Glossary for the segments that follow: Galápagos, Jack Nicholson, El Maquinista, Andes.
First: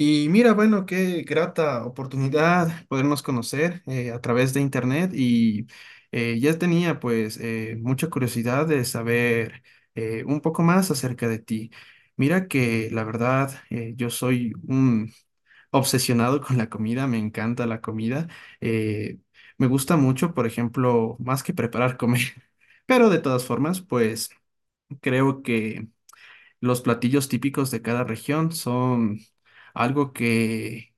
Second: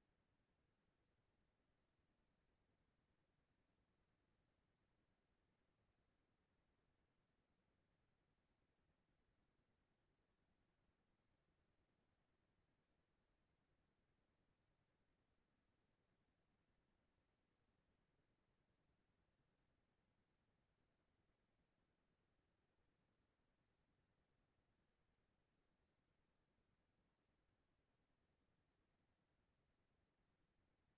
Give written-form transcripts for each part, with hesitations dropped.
Y mira, bueno, qué grata oportunidad podernos conocer a través de internet y ya tenía pues mucha curiosidad de saber un poco más acerca de ti. Mira que la verdad yo soy un obsesionado con la comida, me encanta la comida. eh, Me gusta mucho, por ejemplo, más que preparar comer, pero de todas formas pues creo que los platillos típicos de cada región son algo que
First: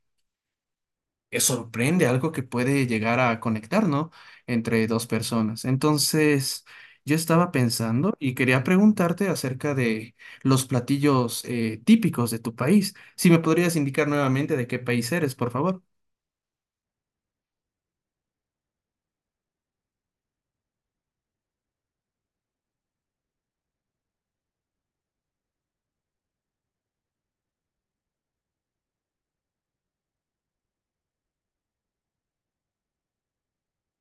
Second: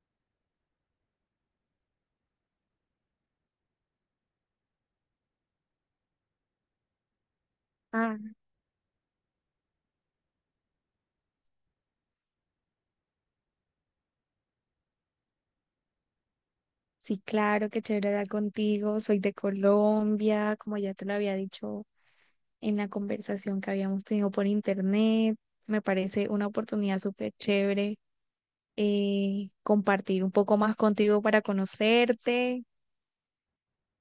sorprende, algo que puede llegar a conectar, ¿no? Entre dos personas. Entonces, yo estaba pensando Ah, y quería preguntarte acerca de los platillos típicos de tu país. Si me podrías indicar nuevamente de qué país eres, por favor. sí, claro, qué chévere hablar contigo. Soy de Colombia, como ya te lo había dicho en la conversación que habíamos tenido por internet. Me parece una oportunidad súper chévere compartir un poco más contigo para conocerte.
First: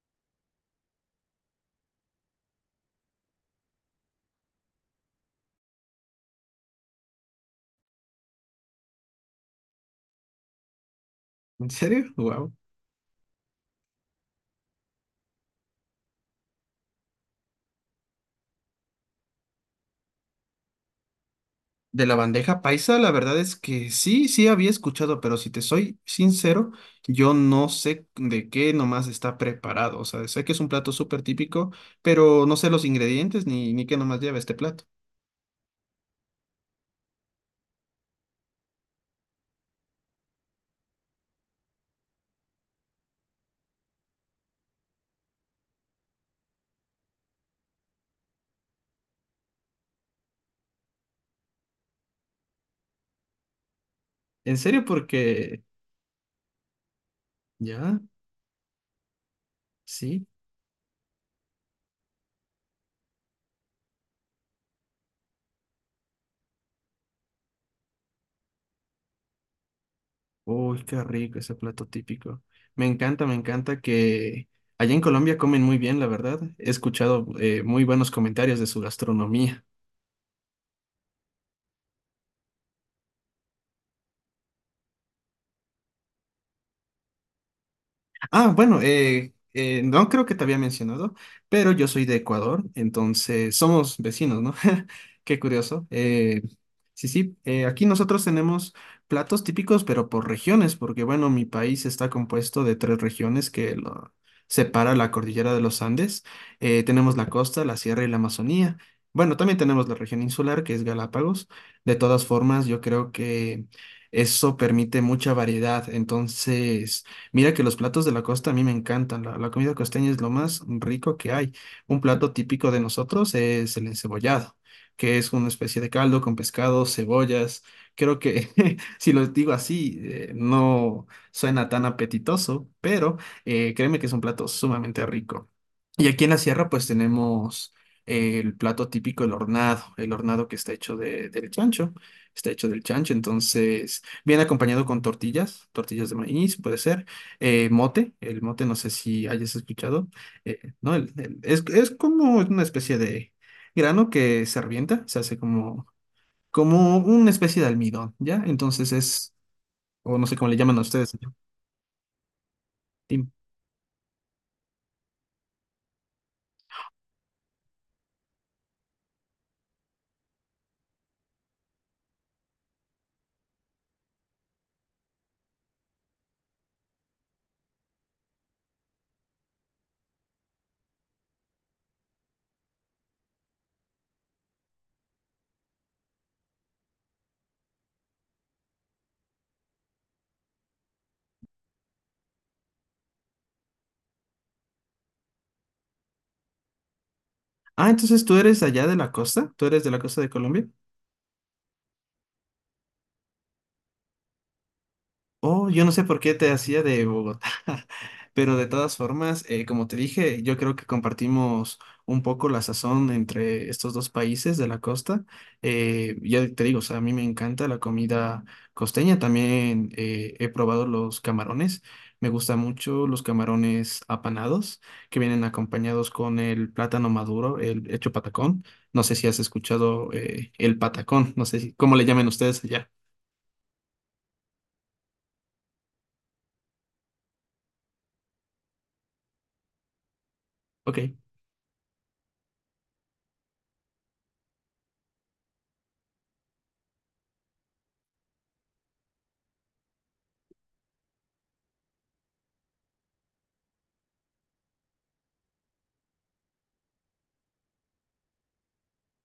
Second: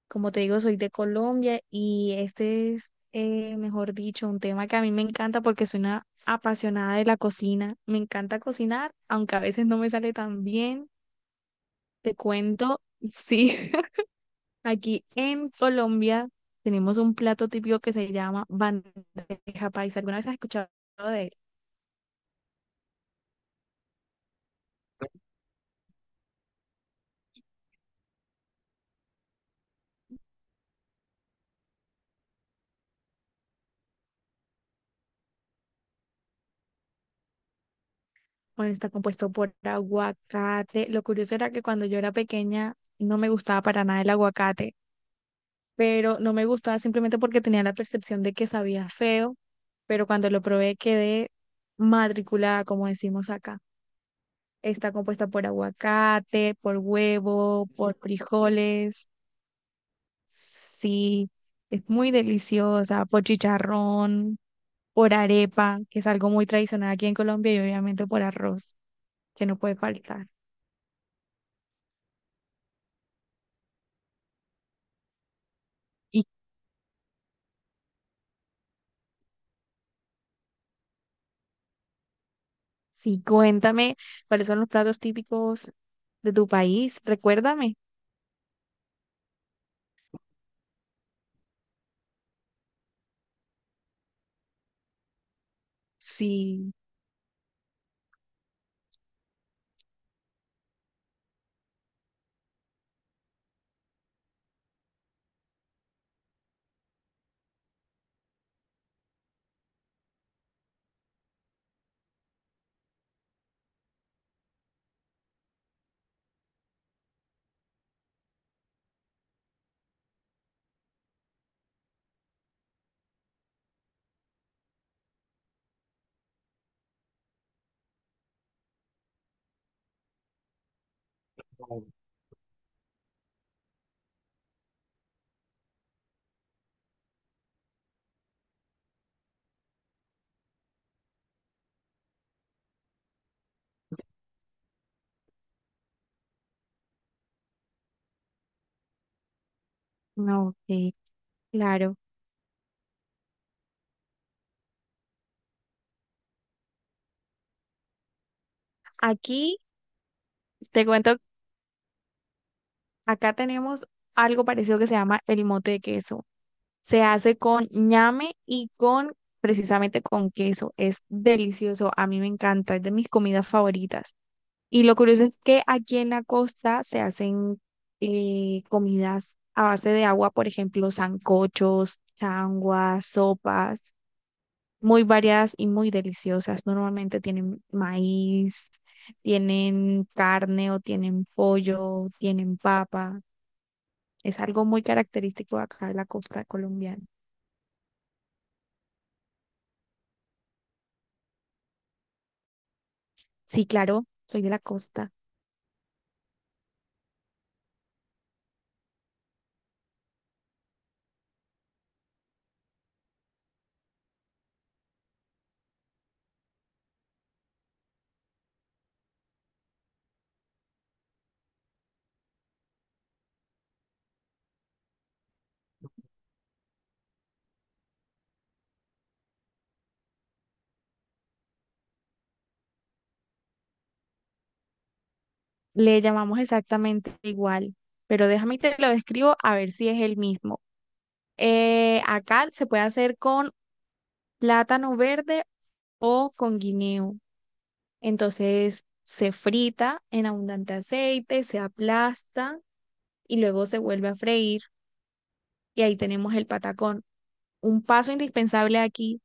Como te digo, soy de Colombia y este es, mejor dicho, un tema que a mí me encanta porque soy una apasionada de la cocina. Me encanta cocinar, aunque a veces no me sale tan bien. ¿En serio? Te Wow. cuento, sí. Aquí en Colombia tenemos un plato típico que se llama bandeja paisa. ¿Alguna vez has escuchado de él? De la bandeja paisa, la verdad es que sí, sí había escuchado, pero si te soy sincero, yo no sé de qué nomás está preparado. O sea, sé que es un plato súper típico, pero no sé los ingredientes ni qué nomás lleva este plato. Bueno, está compuesto por aguacate. Lo curioso era que cuando yo era pequeña no me gustaba para nada el aguacate, pero no me gustaba simplemente porque tenía la percepción de que sabía feo, pero cuando lo probé quedé matriculada, como decimos acá. ¿En serio? Está compuesta por Porque aguacate, por huevo, por ya, frijoles. sí. Sí, es muy deliciosa, por chicharrón, por arepa, que es algo muy tradicional aquí en Colombia, y obviamente por arroz, que no puede faltar. Uy, qué rico ese plato típico. Me encanta que allá en Colombia comen muy bien, la Y verdad. He escuchado muy buenos comentarios de su gastronomía. sí, cuéntame cuáles son los platos típicos de tu país, recuérdame. Ah, bueno, no creo que te había mencionado, pero yo soy de Ecuador, entonces somos vecinos, ¿no? Qué curioso. Sí, Sí, sí, aquí nosotros tenemos platos típicos, pero por regiones, porque bueno, mi país está compuesto de tres regiones que lo separa la cordillera de los Andes. Tenemos la costa, la sierra y la Amazonía. Bueno, también tenemos la región insular, que es Galápagos. De todas formas, yo creo que eso permite mucha variedad, entonces... Mira que los platos de la costa a mí me encantan. La comida costeña es lo más rico que hay. Un plato típico de nosotros es el encebollado, que es una especie de caldo con pescado, cebollas. Creo que si lo digo así, no suena tan apetitoso, pero créeme que es un plato sumamente rico. Y aquí en la sierra pues tenemos el plato típico, el hornado que está hecho del chancho, está hecho del chancho, entonces viene acompañado con tortillas, tortillas de maíz, puede ser mote, el mote no sé si hayas escuchado, no, ok, ¿no? Es claro. como una especie de grano que se revienta, como una especie de almidón, ¿ya? Entonces es, Aquí o no sé cómo le llaman a te ustedes. cuento, ¿No? Tim. acá tenemos algo parecido que se llama el mote de queso. Se hace con ñame y con precisamente con queso. Es delicioso, a mí me encanta, es de mis comidas favoritas. Y lo curioso es que aquí en la costa se hacen comidas a base de agua, por ejemplo, sancochos, changuas, sopas, muy variadas y muy deliciosas. Normalmente tienen maíz, tienen carne o tienen pollo, tienen papa. Es algo muy característico acá de la costa colombiana. Ah, entonces tú eres allá de la costa, tú eres de la costa de Colombia. Sí, claro, soy de la costa. Oh, yo no sé por qué te hacía de Bogotá, pero de todas formas, como te dije, yo creo que compartimos un poco la sazón entre estos dos países de la costa. Ya te digo, o sea, a mí me encanta la comida costeña, también he probado los camarones, me gustan mucho los camarones apanados, que vienen acompañados con el plátano maduro, el hecho patacón. No sé si has escuchado el patacón, no sé si, cómo le llaman ustedes allá. Le llamamos exactamente igual, pero déjame y te lo describo a ver si es el mismo. Ok. Acá se puede hacer con plátano verde o con guineo. Entonces se frita en abundante aceite, se aplasta y luego se vuelve a freír y ahí tenemos el patacón. Un paso indispensable aquí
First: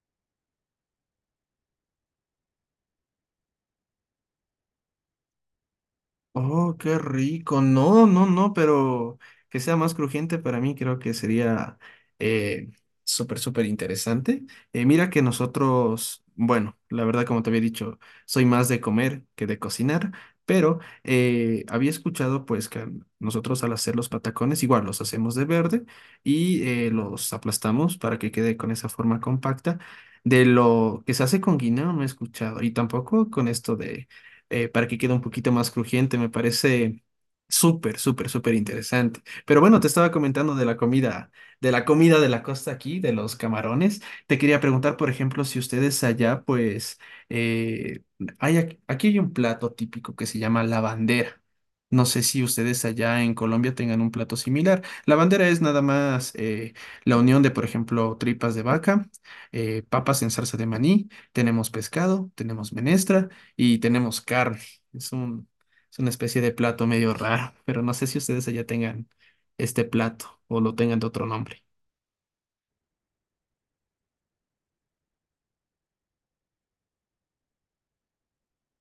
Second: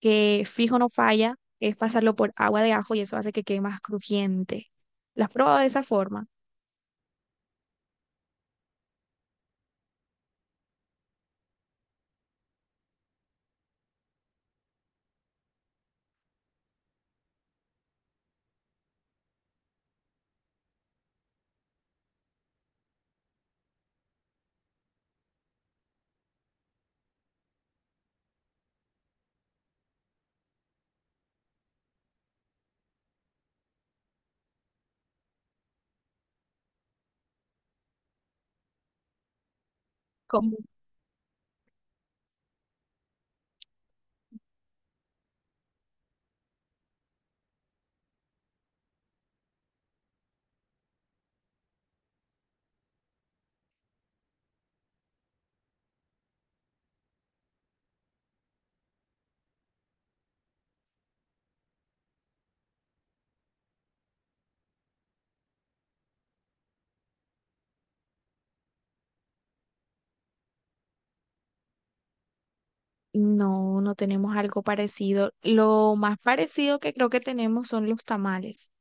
que fijo no falla es pasarlo por agua de ajo y eso hace que quede más crujiente. ¿Las has probado de esa forma? Oh, qué rico. No, no, no, pero que sea más crujiente para mí creo que sería eh, súper, súper interesante. Mira que nosotros, bueno, la verdad como te había dicho, soy más de comer que de cocinar, pero había escuchado pues que nosotros al hacer los patacones igual los hacemos de verde y los aplastamos para que quede con esa forma compacta. De lo que se hace con guineo no he escuchado y tampoco con esto para que quede un poquito más crujiente. Me parece súper, súper, súper interesante. Pero bueno, te estaba comentando de la comida, de la comida de la costa aquí, de los camarones. Te quería preguntar, por ejemplo, si ustedes allá, pues, eh, hay, aquí hay un plato típico que se llama la bandera. No sé si ustedes allá en Colombia tengan un plato similar. La bandera es nada más la unión de, por ejemplo, tripas de vaca, papas en salsa de maní, tenemos pescado, tenemos menestra y tenemos carne. Es un, es una especie de plato medio raro, pero no sé si ustedes allá tengan este plato o lo tengan de otro nombre. No, no tenemos algo parecido. Lo más parecido que creo que tenemos son los tamales.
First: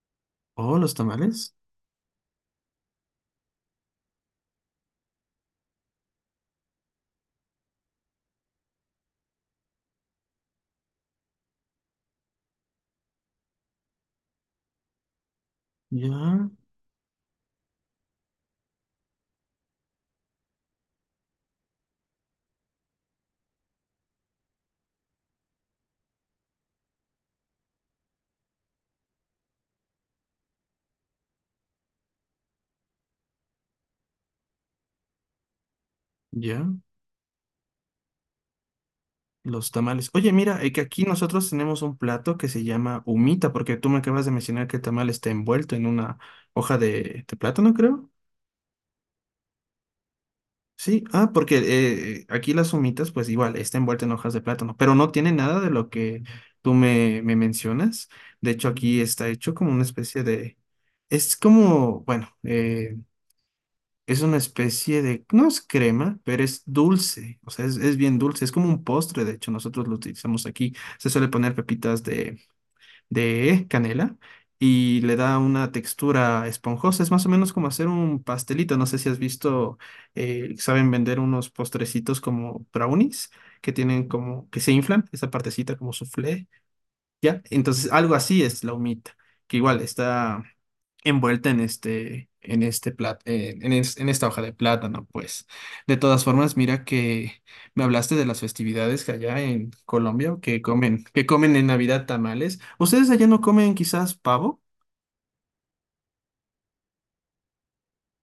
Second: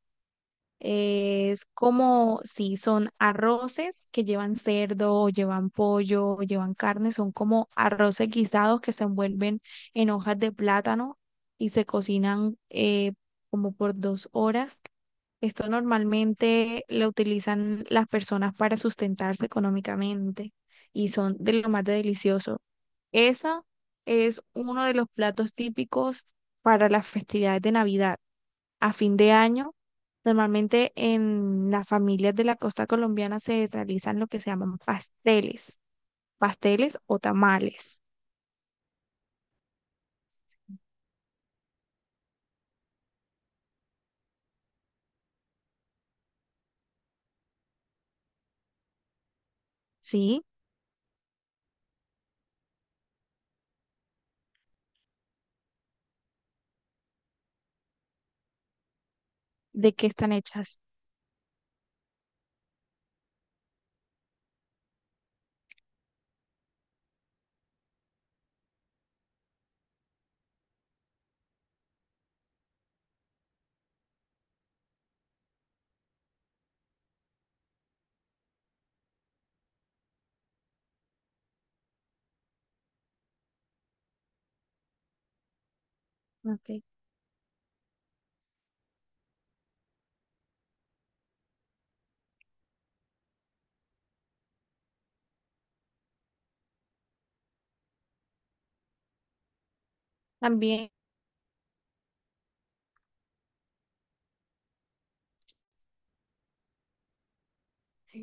Oh, los tamales. Es como, sí, son arroces que llevan cerdo o llevan pollo o llevan carne, son como arroces guisados que se envuelven en hojas de plátano y se cocinan como por 2 horas. Esto Ya, normalmente lo utilizan las personas para sustentarse económicamente y son de lo más delicioso. Esa es uno de los platos típicos para las festividades de Navidad. A fin de año, normalmente en las familias de la costa colombiana se realizan lo que se llaman pasteles, ya, pasteles o tamales, los tamales. Oye, mira, que aquí nosotros tenemos un plato que se llama humita, porque tú me acabas de mencionar que el tamal está envuelto en una hoja de plátano, creo. ¿sí? Sí, ah, porque aquí las humitas, pues igual, está envuelta en hojas de plátano, pero no tiene nada de lo que me mencionas. De hecho, aquí está hecho como una ¿De qué especie están de, hechas? es como, bueno, es una especie de, no es crema, pero es dulce, o sea, es bien dulce, es como un postre, de hecho, nosotros lo utilizamos aquí. Se suele poner pepitas de canela y le da una textura esponjosa. Es más o menos como hacer un pastelito. No sé si has visto, saben vender unos postrecitos como brownies que tienen como que se inflan, esa partecita como soufflé. Ok. Ya, entonces algo así es la humita, que igual está envuelta en este plat, en es- en esta hoja de plátano, pues. De todas formas, mira que me hablaste de las festividades que allá en Colombia También, que comen en Navidad tamales. ¿Ustedes allá no comen quizás pavo?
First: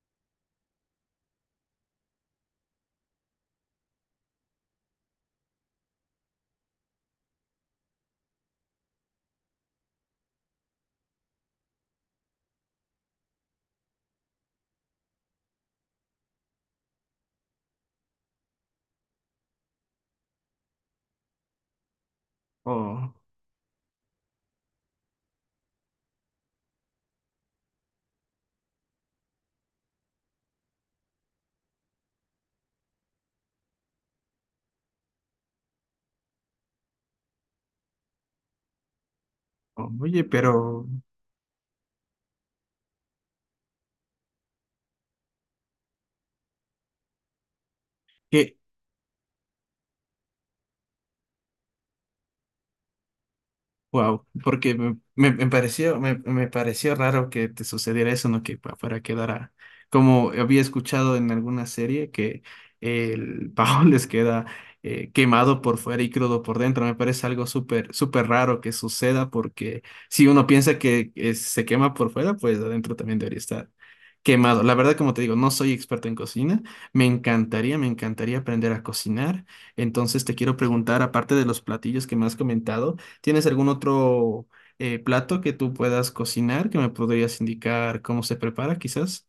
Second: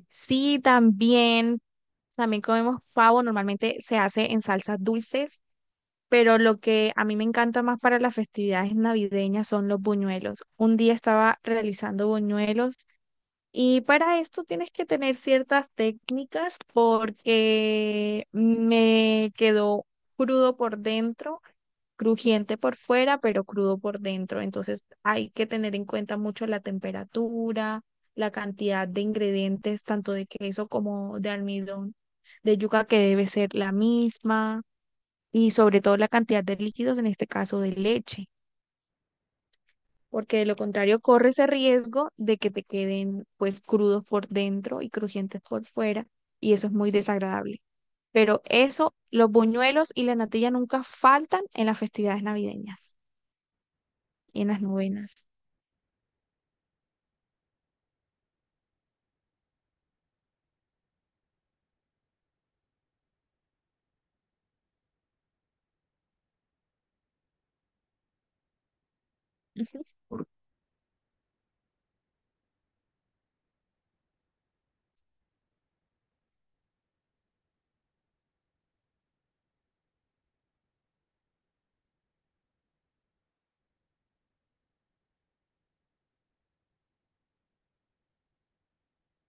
sí, también, también comemos pavo, normalmente se hace en salsas dulces, pero lo que a mí me encanta más para las festividades navideñas son los buñuelos. Un día estaba realizando buñuelos y para esto tienes que tener ciertas técnicas porque me quedó crudo por dentro, crujiente por O, fuera, pero crudo por dentro. Entonces hay que tener en cuenta mucho la temperatura, la cantidad de ingredientes, tanto de queso como de almidón, de yuca que debe ser la misma, y sobre todo la cantidad de líquidos, en este caso de leche, oye, porque de lo pero contrario corres el riesgo de que te queden pues crudos por dentro y crujientes por fuera y eso es muy desagradable. Pero eso, los buñuelos y la natilla nunca faltan en las festividades navideñas wow, y en las porque novenas. Me pareció, me pareció raro que te sucediera eso, ¿no? Para quedara, como había escuchado en alguna serie, que el pavo les queda quemado por fuera y crudo por dentro. Me parece algo súper, súper raro que suceda, Ujú. porque si uno piensa que se quema por fuera, pues adentro también debería estar quemado. La verdad, como te digo, no soy experto en cocina. Me encantaría aprender a cocinar. Entonces te quiero preguntar, aparte de los platillos que me has comentado, ¿tienes algún otro plato que tú puedas cocinar que me podrías indicar cómo se prepara, quizás?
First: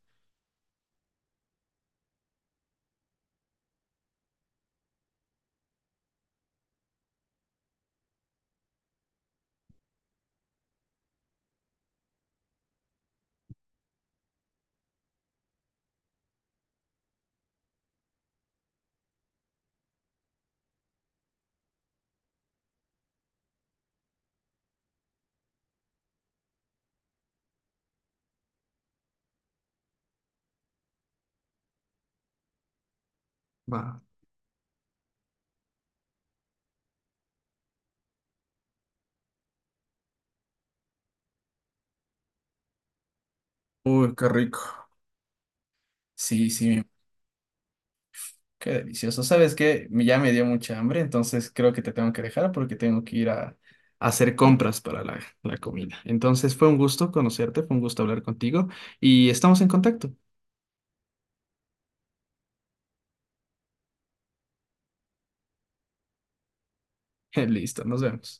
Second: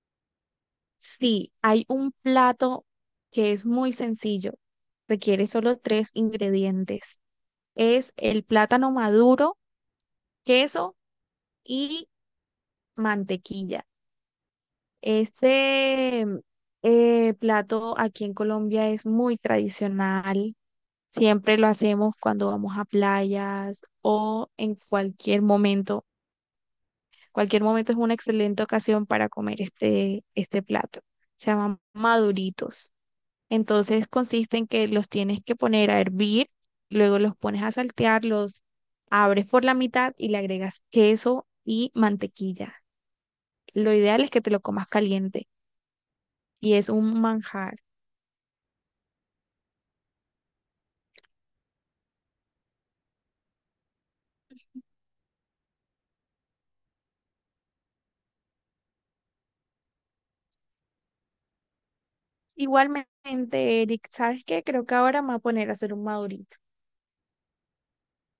Sí, hay un plato que es muy sencillo, requiere solo tres ingredientes. Es el plátano maduro, queso y mantequilla. Este plato aquí en Colombia es muy tradicional. Siempre lo hacemos cuando vamos a playas o en cualquier momento. Cualquier momento es una excelente ocasión para comer este, este plato. Se llaman maduritos. Va. Entonces consiste en que los tienes que poner a hervir, luego los pones a saltear, los abres por la mitad y le agregas queso y mantequilla. Lo Uy, ideal qué es que te rico. lo comas caliente Sí, y sí, es un manjar. qué delicioso. ¿Sabes qué? Ya me dio mucha hambre, entonces creo que te tengo que dejar porque tengo que ir a hacer compras para la comida. Entonces fue un gusto conocerte, fue un gusto hablar contigo y estamos en contacto. Igualmente, Eric, ¿sabes qué? Creo que ahora me voy a poner a hacer un madurito. Listo, nos vemos.